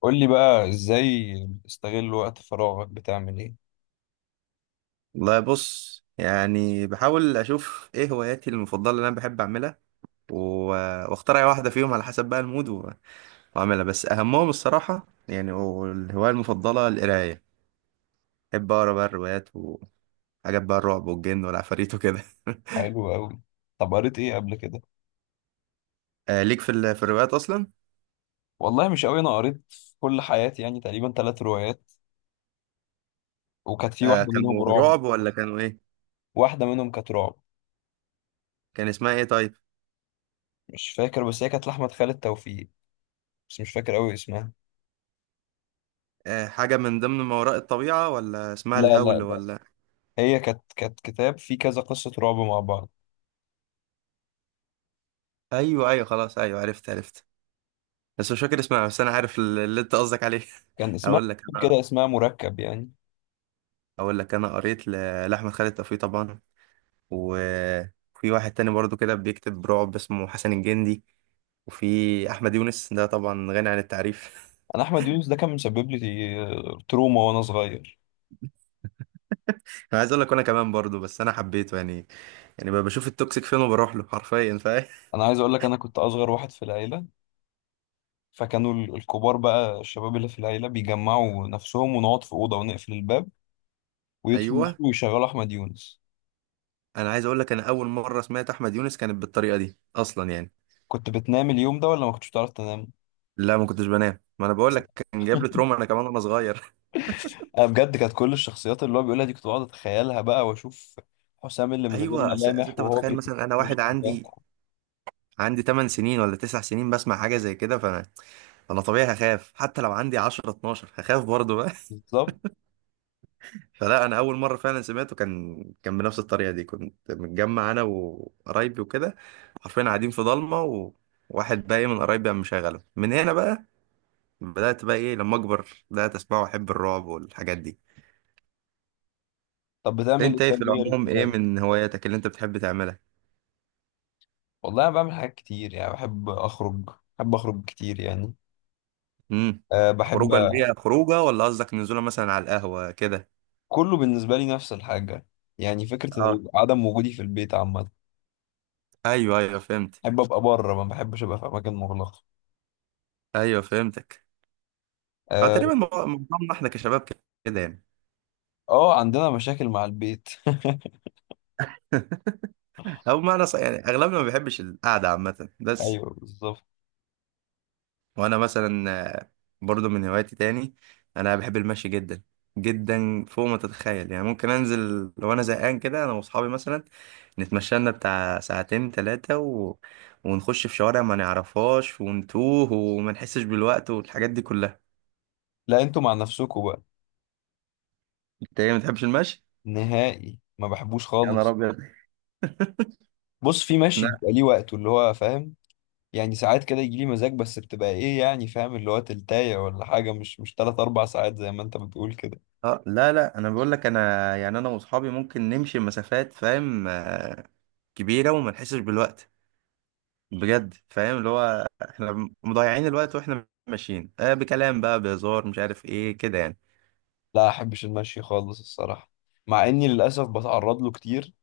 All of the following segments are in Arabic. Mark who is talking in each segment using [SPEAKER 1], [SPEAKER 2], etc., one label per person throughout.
[SPEAKER 1] قول لي بقى ازاي بتستغل وقت فراغك؟ بتعمل ايه؟
[SPEAKER 2] والله بص، يعني بحاول اشوف ايه هواياتي المفضله اللي انا بحب اعملها و... واختار اي واحده فيهم على حسب بقى المود واعملها. بس اهمهم الصراحه يعني، والهوايه المفضله القرايه. بحب اقرا بقى الروايات وحاجات بقى، الرعب والجن والعفاريت وكده.
[SPEAKER 1] حلو قوي. طب قريت ايه قبل كده؟
[SPEAKER 2] آه، ليك في الروايات اصلا.
[SPEAKER 1] والله مش قوي، انا قريت في كل حياتي يعني تقريبا 3 روايات، وكانت في
[SPEAKER 2] آه،
[SPEAKER 1] واحده منهم
[SPEAKER 2] كانوا
[SPEAKER 1] رعب.
[SPEAKER 2] رعب ولا كانوا ايه؟
[SPEAKER 1] واحده منهم كانت رعب.
[SPEAKER 2] كان اسمها ايه طيب؟
[SPEAKER 1] مش فاكر، بس هي كانت لاحمد خالد توفيق، بس مش فاكر قوي اسمها.
[SPEAKER 2] آه، حاجه من ضمن ما وراء الطبيعه، ولا اسمها
[SPEAKER 1] لا لا
[SPEAKER 2] الهول،
[SPEAKER 1] لا،
[SPEAKER 2] ولا.
[SPEAKER 1] هي كانت كتاب فيه كذا قصه رعب مع بعض.
[SPEAKER 2] ايوه، ايوه، خلاص، ايوه عرفت عرفت. بس مش فاكر اسمها، بس انا عارف اللي انت قصدك عليه.
[SPEAKER 1] كان اسمها،
[SPEAKER 2] اقول لك انا
[SPEAKER 1] كده اسمها مركب يعني.
[SPEAKER 2] اقول لك انا قريت لاحمد خالد توفيق طبعا. وفي واحد تاني برضو كده بيكتب رعب، اسمه حسن الجندي. وفي احمد يونس ده طبعا غني عن التعريف.
[SPEAKER 1] انا احمد يونس ده كان مسبب لي تروما وانا صغير.
[SPEAKER 2] انا عايز اقول لك انا كمان برضو، بس انا حبيته يعني بقى بشوف التوكسيك فين وبروح له حرفيا، فاهم؟
[SPEAKER 1] انا عايز اقول لك، انا كنت اصغر واحد في العيله، فكانوا الكبار بقى، الشباب اللي في العيلة بيجمعوا نفسهم، ونقعد في أوضة ونقفل الباب ويدخلوا النار
[SPEAKER 2] ايوه،
[SPEAKER 1] ويشغلوا أحمد يونس.
[SPEAKER 2] انا عايز اقول لك انا اول مره سمعت احمد يونس كانت بالطريقه دي اصلا يعني.
[SPEAKER 1] كنت بتنام اليوم ده ولا ما كنتش بتعرف تنام؟
[SPEAKER 2] لا، ما كنتش بنام، ما انا بقول لك كان جايب لي تروما انا كمان وانا صغير.
[SPEAKER 1] أنا بجد كانت كل الشخصيات اللي هو بيقولها دي كنت بقعد أتخيلها بقى وأشوف حسام اللي من غير
[SPEAKER 2] ايوه، أس... أس
[SPEAKER 1] ملامح
[SPEAKER 2] انت
[SPEAKER 1] وهو
[SPEAKER 2] متخيل
[SPEAKER 1] بيتفرج.
[SPEAKER 2] مثلا انا واحد عندي 8 سنين ولا 9 سنين بسمع حاجة زي كده، فانا طبيعي هخاف، حتى لو عندي 10 12 هخاف برضه بقى.
[SPEAKER 1] بالظبط.
[SPEAKER 2] فلا انا اول مرة فعلا سمعته كان بنفس الطريقة دي، كنت متجمع انا وقرايبي وكده، حرفيا قاعدين في ضلمة، وواحد بقى إيه من قرايبي قام مشغله من هنا بقى. بدأت بقى ايه لما اكبر بدأت اسمعه واحب الرعب والحاجات دي.
[SPEAKER 1] طب بتعمل إيه؟
[SPEAKER 2] انت ايه في
[SPEAKER 1] طب غير
[SPEAKER 2] العموم، ايه
[SPEAKER 1] غير
[SPEAKER 2] من هواياتك اللي انت بتحب تعملها؟
[SPEAKER 1] والله أنا بعمل حاجات كتير، يعني بحب أخرج. بحب أخرج كتير يعني.
[SPEAKER 2] امم.
[SPEAKER 1] أه بحب.
[SPEAKER 2] خروجه اللي هي خروجه، ولا قصدك نزوله مثلا على القهوة كده؟
[SPEAKER 1] كله بالنسبة لي نفس الحاجة. يعني فكرة
[SPEAKER 2] اه.
[SPEAKER 1] عدم وجودي في البيت عامة.
[SPEAKER 2] ايوه ايوه فهمت.
[SPEAKER 1] بحب ابقى بره، ما بحبش ابقى في اماكن مغلقه.
[SPEAKER 2] ايوه فهمتك. اه،
[SPEAKER 1] اه.
[SPEAKER 2] تقريبا معظمنا احنا كشباب كده يعني.
[SPEAKER 1] عندنا مشاكل مع البيت.
[SPEAKER 2] او معنى صح يعني، اغلبنا ما بيحبش القعده عامه بس.
[SPEAKER 1] ايوه بالظبط.
[SPEAKER 2] وانا مثلا، آه، برضو من هواياتي تاني، انا بحب المشي جدا. جدا فوق ما تتخيل يعني. ممكن انزل لو انا زهقان كده انا واصحابي مثلا، نتمشى لنا بتاع ساعتين ثلاثه ونخش في شوارع ما نعرفهاش، ونتوه وما نحسش بالوقت والحاجات دي كلها.
[SPEAKER 1] لا انتوا مع نفسكوا بقى.
[SPEAKER 2] انت ايه، ما بتحبش المشي؟
[SPEAKER 1] نهائي ما بحبوش
[SPEAKER 2] يا نهار
[SPEAKER 1] خالص.
[SPEAKER 2] ابيض!
[SPEAKER 1] بص، في ماشي بيبقى ليه وقته، اللي هو فاهم؟ يعني ساعات كده يجي لي مزاج، بس بتبقى ايه يعني، فاهم، اللي هو تلتاية ولا حاجه، مش تلات اربع ساعات زي ما انت بتقول كده.
[SPEAKER 2] اه، لا لا، انا بقول لك انا يعني، انا واصحابي ممكن نمشي مسافات، فاهم؟ كبيره، وما نحسش بالوقت. بجد، فاهم؟ اللي هو احنا مضيعين الوقت واحنا ماشيين، بكلام بقى، بهزار، مش عارف ايه كده يعني.
[SPEAKER 1] لا احبش المشي خالص الصراحه، مع اني للاسف بتعرض له كتير.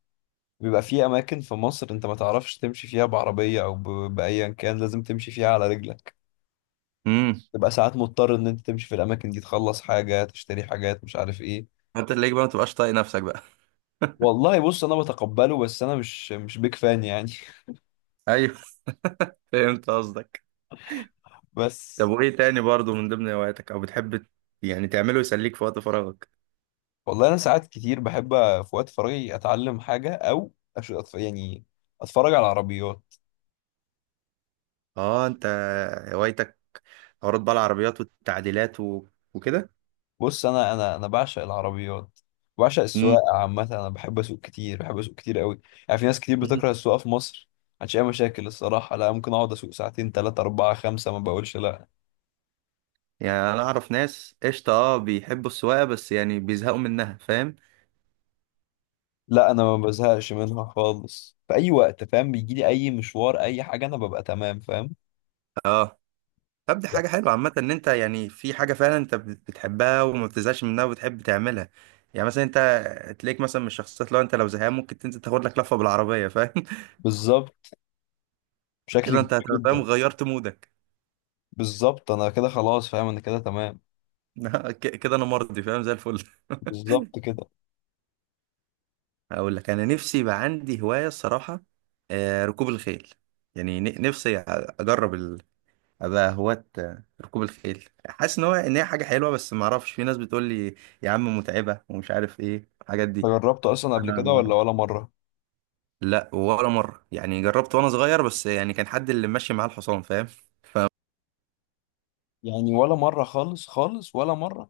[SPEAKER 1] بيبقى في اماكن في مصر انت ما تعرفش تمشي فيها بعربيه او ب- بايا كان لازم تمشي فيها على رجلك.
[SPEAKER 2] امم.
[SPEAKER 1] تبقى ساعات مضطر ان انت تمشي في الاماكن دي، تخلص حاجه، تشتري حاجات، مش عارف ايه.
[SPEAKER 2] انت تلاقيك بقى ما تبقاش طايق نفسك بقى.
[SPEAKER 1] والله بص، انا بتقبله، بس انا مش بيك فان يعني.
[SPEAKER 2] ايوه، فهمت قصدك. طب،
[SPEAKER 1] بس.
[SPEAKER 2] وايه تاني برضو من ضمن هواياتك، او بتحب يعني تعمله يسليك في وقت فراغك؟
[SPEAKER 1] والله انا ساعات كتير بحب في وقت فراغي اتعلم حاجه، او يعني اتفرج على العربيات.
[SPEAKER 2] اه، انت هوايتك حوارات بقى العربيات والتعديلات وكده.
[SPEAKER 1] بص، انا بعشق العربيات، بعشق السواقه عامه. انا بحب اسوق كتير، بحب اسوق كتير قوي. يعني في ناس كتير
[SPEAKER 2] امم.
[SPEAKER 1] بتكره السواقه في مصر عشان اي مشاكل. الصراحه لا، ممكن اقعد اسوق ساعتين ثلاثه اربعه خمسه ما بقولش لا.
[SPEAKER 2] يعني انا اعرف ناس قشطه، اه بيحبوا السواقه، بس يعني بيزهقوا منها، فاهم؟
[SPEAKER 1] لا انا ما بزهقش منها خالص. في اي وقت، فاهم، بيجي لي اي مشوار اي حاجه انا ببقى تمام، فاهم.
[SPEAKER 2] اه. طب دي
[SPEAKER 1] لا.
[SPEAKER 2] حاجه حلوه عامه، ان انت يعني في حاجه فعلا انت بتحبها وما بتزهقش منها وبتحب تعملها. يعني مثلا انت تلاقيك مثلا من الشخصيات، لو زهقان ممكن تنزل تاخد لك لفه بالعربيه، فاهم؟
[SPEAKER 1] بالظبط. بشكل
[SPEAKER 2] كده
[SPEAKER 1] كبير
[SPEAKER 2] انت هتبقى فاهم
[SPEAKER 1] جدا.
[SPEAKER 2] غيرت مودك.
[SPEAKER 1] بالظبط انا كده خلاص، فاهم، انا كده تمام.
[SPEAKER 2] كده انا مرضي فاهم، زي الفل.
[SPEAKER 1] بالظبط كده.
[SPEAKER 2] اقول لك انا نفسي يبقى عندي هوايه الصراحه، ركوب الخيل. يعني نفسي اجرب ابقى هواة ركوب الخيل. حاسس ان هي حاجه حلوه، بس ما اعرفش، في ناس بتقول لي يا عم متعبه، ومش عارف ايه الحاجات دي.
[SPEAKER 1] جربته اصلا قبل
[SPEAKER 2] انا
[SPEAKER 1] كده
[SPEAKER 2] ما
[SPEAKER 1] ولا
[SPEAKER 2] اعرفش.
[SPEAKER 1] ولا مره
[SPEAKER 2] لا، ولا مره، يعني جربت وانا صغير بس يعني كان حد اللي ماشي معاه الحصان، فاهم؟
[SPEAKER 1] يعني؟ ولا مره خالص خالص، ولا مره.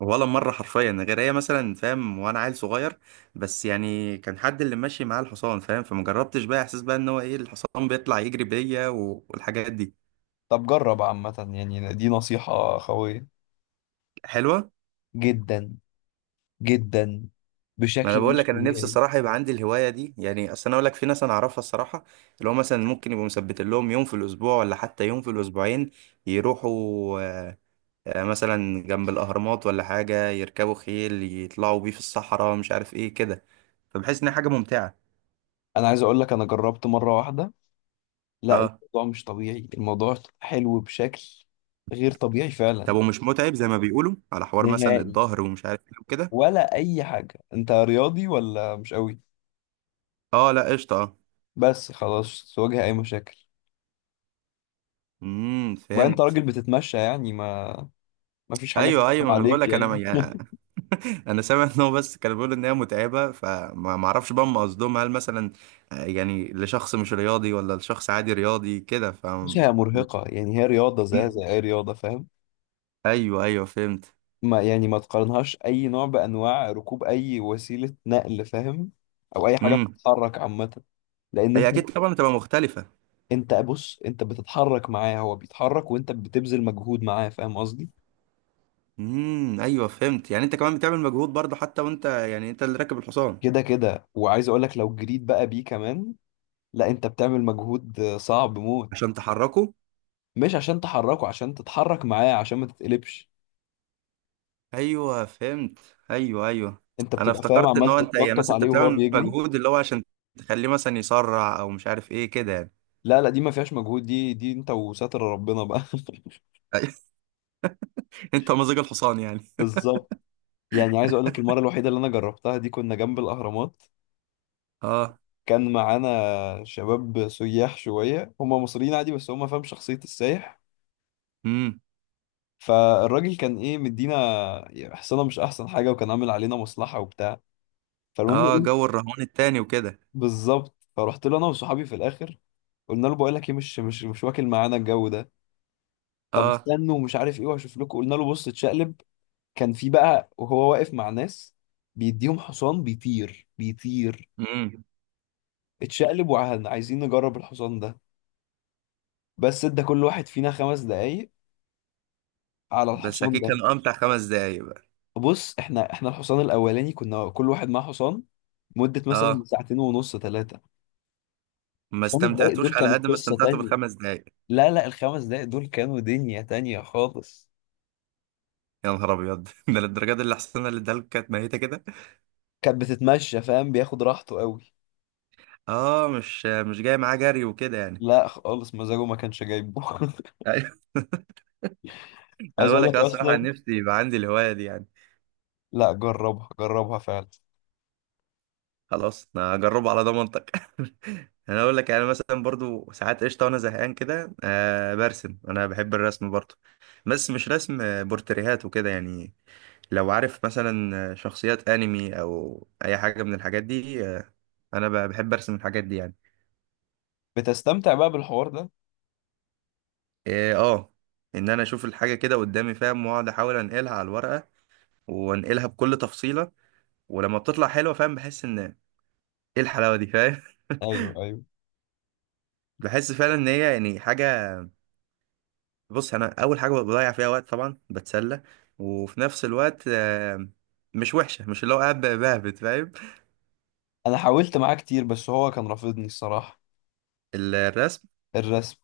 [SPEAKER 2] ولا مره حرفيا، غير هي مثلا، فاهم؟ وانا عيل صغير. بس يعني كان حد اللي ماشي معاه الحصان، فاهم؟ فما جربتش بقى احساس بقى ان هو ايه الحصان بيطلع يجري بيا والحاجات دي.
[SPEAKER 1] طب جرب عامه، يعني دي نصيحه قويه
[SPEAKER 2] حلوه.
[SPEAKER 1] جدا جدا،
[SPEAKER 2] ما انا
[SPEAKER 1] بشكل
[SPEAKER 2] بقول
[SPEAKER 1] مش
[SPEAKER 2] لك انا نفسي
[SPEAKER 1] طبيعي.
[SPEAKER 2] الصراحه يبقى عندي الهوايه دي يعني. اصل انا اقول لك في ناس انا اعرفها الصراحه، اللي هو مثلا ممكن يبقوا مثبتين لهم يوم في الاسبوع ولا حتى يوم في الاسبوعين، يروحوا آه، مثلا جنب الاهرامات ولا حاجه، يركبوا خيل يطلعوا بيه في الصحراء، مش عارف ايه كده. فبحس انها حاجه ممتعه.
[SPEAKER 1] انا عايز اقول لك انا جربت مره واحده، لا
[SPEAKER 2] اه.
[SPEAKER 1] الموضوع مش طبيعي، الموضوع حلو بشكل غير طبيعي فعلا.
[SPEAKER 2] طب، ومش متعب زي ما بيقولوا على حوار مثلا
[SPEAKER 1] نهائي.
[SPEAKER 2] الظهر ومش عارف ايه وكده؟
[SPEAKER 1] ولا اي حاجه؟ انت رياضي ولا مش قوي؟
[SPEAKER 2] اه لا، قشطه، اه.
[SPEAKER 1] بس خلاص، تواجه اي مشاكل.
[SPEAKER 2] امم،
[SPEAKER 1] وبعدين انت
[SPEAKER 2] فهمت.
[SPEAKER 1] راجل بتتمشى يعني، ما ما فيش حاجه
[SPEAKER 2] ايوه
[SPEAKER 1] تطلع
[SPEAKER 2] ايوه، ما انا بقول
[SPEAKER 1] عليك
[SPEAKER 2] لك انا
[SPEAKER 1] يعني.
[SPEAKER 2] يعني، انا سامع ان هو بس كان بيقول ان هي متعبه، فما ما اعرفش بقى هم قصدهم هل مثلا، يعني لشخص مش رياضي ولا لشخص عادي رياضي كده،
[SPEAKER 1] بس هي مرهقه يعني، هي رياضه زيها
[SPEAKER 2] مم.
[SPEAKER 1] زي اي رياضه، فاهم.
[SPEAKER 2] ايوه ايوه فهمت.
[SPEAKER 1] ما يعني ما تقارنهاش اي نوع بانواع ركوب اي وسيله نقل، فاهم، او اي حاجه
[SPEAKER 2] امم.
[SPEAKER 1] بتتحرك عامه. لان
[SPEAKER 2] هي
[SPEAKER 1] انت،
[SPEAKER 2] اكيد طبعا بتبقى مختلفه.
[SPEAKER 1] انت بص، انت بتتحرك معاه، هو بيتحرك وانت بتبذل مجهود معاه، فاهم قصدي.
[SPEAKER 2] امم، ايوه فهمت. يعني انت كمان بتعمل مجهود برضه، حتى وانت، يعني انت اللي راكب الحصان،
[SPEAKER 1] كده كده، وعايز اقول لك لو جريت بقى بيه كمان، لا انت بتعمل مجهود صعب موت.
[SPEAKER 2] عشان تحركه.
[SPEAKER 1] مش عشان تحركه، عشان تتحرك معاه، عشان ما تتقلبش.
[SPEAKER 2] ايوه فهمت. ايوه ايوه.
[SPEAKER 1] انت
[SPEAKER 2] انا
[SPEAKER 1] بتبقى، فاهم،
[SPEAKER 2] افتكرت ان
[SPEAKER 1] عمال
[SPEAKER 2] هو انت يعني
[SPEAKER 1] تتنطط
[SPEAKER 2] مثلا انت
[SPEAKER 1] عليه وهو
[SPEAKER 2] بتعمل
[SPEAKER 1] بيجري.
[SPEAKER 2] مجهود اللي هو عشان تخليه مثلا يسرع او مش عارف ايه كده يعني.
[SPEAKER 1] لا لا، دي ما فيهاش مجهود، دي انت وستر ربنا بقى.
[SPEAKER 2] انت مزاج الحصان يعني.
[SPEAKER 1] بالظبط. يعني عايز اقول لك المره الوحيده اللي انا جربتها دي كنا جنب الاهرامات.
[SPEAKER 2] اه.
[SPEAKER 1] كان معانا شباب سياح شويه، هم مصريين عادي بس هم، فاهم، شخصيه السايح.
[SPEAKER 2] امم.
[SPEAKER 1] فالراجل كان ايه، مدينا حصانه مش احسن حاجه، وكان عامل علينا مصلحه وبتاع. فالمهم
[SPEAKER 2] اه،
[SPEAKER 1] ايه،
[SPEAKER 2] جو الرهان التاني وكده.
[SPEAKER 1] بالظبط، فرحت له انا وصحابي في الاخر. قلنا له بقول لك ايه، مش واكل معانا الجو ده. طب
[SPEAKER 2] اه.
[SPEAKER 1] استنوا ومش عارف ايه وهشوف لكم. قلنا له بص اتشقلب، كان في بقى وهو واقف مع ناس بيديهم حصان بيطير بيطير.
[SPEAKER 2] امم.
[SPEAKER 1] اتشقلب وعايزين نجرب الحصان ده. بس ادى كل واحد فينا 5 دقايق على
[SPEAKER 2] بس
[SPEAKER 1] الحصان
[SPEAKER 2] اكيد
[SPEAKER 1] ده.
[SPEAKER 2] كانوا امتع خمس دقايق بقى.
[SPEAKER 1] بص احنا، احنا الحصان الاولاني كنا كل واحد معاه حصان مدة مثلا
[SPEAKER 2] اه.
[SPEAKER 1] ساعتين ونص ثلاثة.
[SPEAKER 2] ما
[SPEAKER 1] ال5 دقايق دول
[SPEAKER 2] استمتعتوش على
[SPEAKER 1] كانوا
[SPEAKER 2] قد ما
[SPEAKER 1] قصة
[SPEAKER 2] استمتعتوا
[SPEAKER 1] تانية.
[SPEAKER 2] بالخمس دقايق.
[SPEAKER 1] لا لا، ال5 دقايق دول كانوا دنيا تانية خالص.
[SPEAKER 2] يا نهار ابيض! ده للدرجه دي؟ اللي حصلنا اللي ادالك كانت ميته كده.
[SPEAKER 1] كانت بتتمشى، فاهم، بياخد راحته قوي.
[SPEAKER 2] اه، مش جاي معاه جري وكده يعني.
[SPEAKER 1] لا خالص، مزاجه ما كانش جايبه.
[SPEAKER 2] ايوه. انا
[SPEAKER 1] عايز
[SPEAKER 2] بقول
[SPEAKER 1] اقول
[SPEAKER 2] لك
[SPEAKER 1] لك
[SPEAKER 2] أنا الصراحه
[SPEAKER 1] اصلا.
[SPEAKER 2] نفسي يبقى عندي الهوايه دي يعني.
[SPEAKER 1] لا جربها، جربها فعلا.
[SPEAKER 2] خلاص انا هجربه على ضمانتك. انا اقول لك، يعني مثلا برضو ساعات قشطه وانا زهقان كده، برسم، انا بحب الرسم برضو. بس مش رسم بورتريهات وكده يعني. لو عارف مثلا شخصيات انمي او اي حاجه من الحاجات دي، انا بحب ارسم الحاجات دي يعني.
[SPEAKER 1] بتستمتع بقى بالحوار ده؟
[SPEAKER 2] إيه، اه. ان انا اشوف الحاجه كده قدامي، فاهم؟ واقعد احاول انقلها على الورقه، وانقلها بكل تفصيله. ولما بتطلع حلوه، فاهم؟ بحس ان ايه، الحلاوه دي، فاهم؟
[SPEAKER 1] ايوه ايوه.
[SPEAKER 2] بحس فعلا ان هي يعني حاجه. بص، انا اول حاجه بضيع فيها وقت طبعا بتسلى، وفي نفس الوقت مش وحشه، مش اللي هو قاعد بهبت، فاهم؟
[SPEAKER 1] انا حاولت معاه كتير بس هو كان رافضني الصراحه.
[SPEAKER 2] الرسم
[SPEAKER 1] الرسم.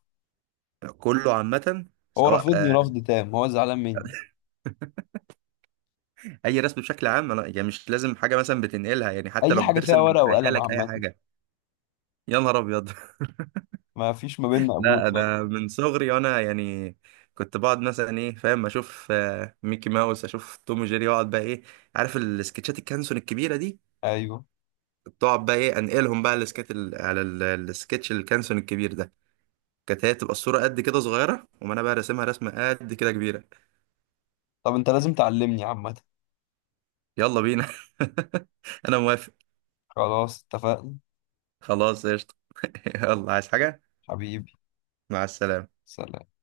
[SPEAKER 2] كله عامه،
[SPEAKER 1] هو
[SPEAKER 2] سواء
[SPEAKER 1] رافضني رفض تام، هو زعلان مني.
[SPEAKER 2] اي رسم بشكل عام. انا يعني مش لازم حاجه مثلا بتنقلها يعني، حتى
[SPEAKER 1] اي
[SPEAKER 2] لو
[SPEAKER 1] حاجه فيها
[SPEAKER 2] بترسم
[SPEAKER 1] ورقه وقلم
[SPEAKER 2] بخيالك اي
[SPEAKER 1] عامه،
[SPEAKER 2] حاجه. يا نهار ابيض!
[SPEAKER 1] ما فيش ما بيننا قبول
[SPEAKER 2] لا انا
[SPEAKER 1] خالص.
[SPEAKER 2] من صغري وانا يعني كنت بقعد مثلا ايه، فاهم؟ اشوف ميكي ماوس، اشوف توم وجيري، واقعد بقى ايه، عارف السكتشات الكانسون الكبيره دي؟
[SPEAKER 1] ايوه.
[SPEAKER 2] كنت اقعد بقى ايه انقلهم بقى على السكتش الكانسون الكبير ده. كانت هي تبقى الصوره قد كده صغيره، وما انا بقى راسمها رسمه قد كده كبيره.
[SPEAKER 1] طب انت لازم تعلمني عامه.
[SPEAKER 2] يلا بينا. انا موافق.
[SPEAKER 1] خلاص اتفقنا.
[SPEAKER 2] خلاص، قشطه. يلا، عايز حاجه؟
[SPEAKER 1] حبيبي.
[SPEAKER 2] مع السلامه.
[SPEAKER 1] سلام.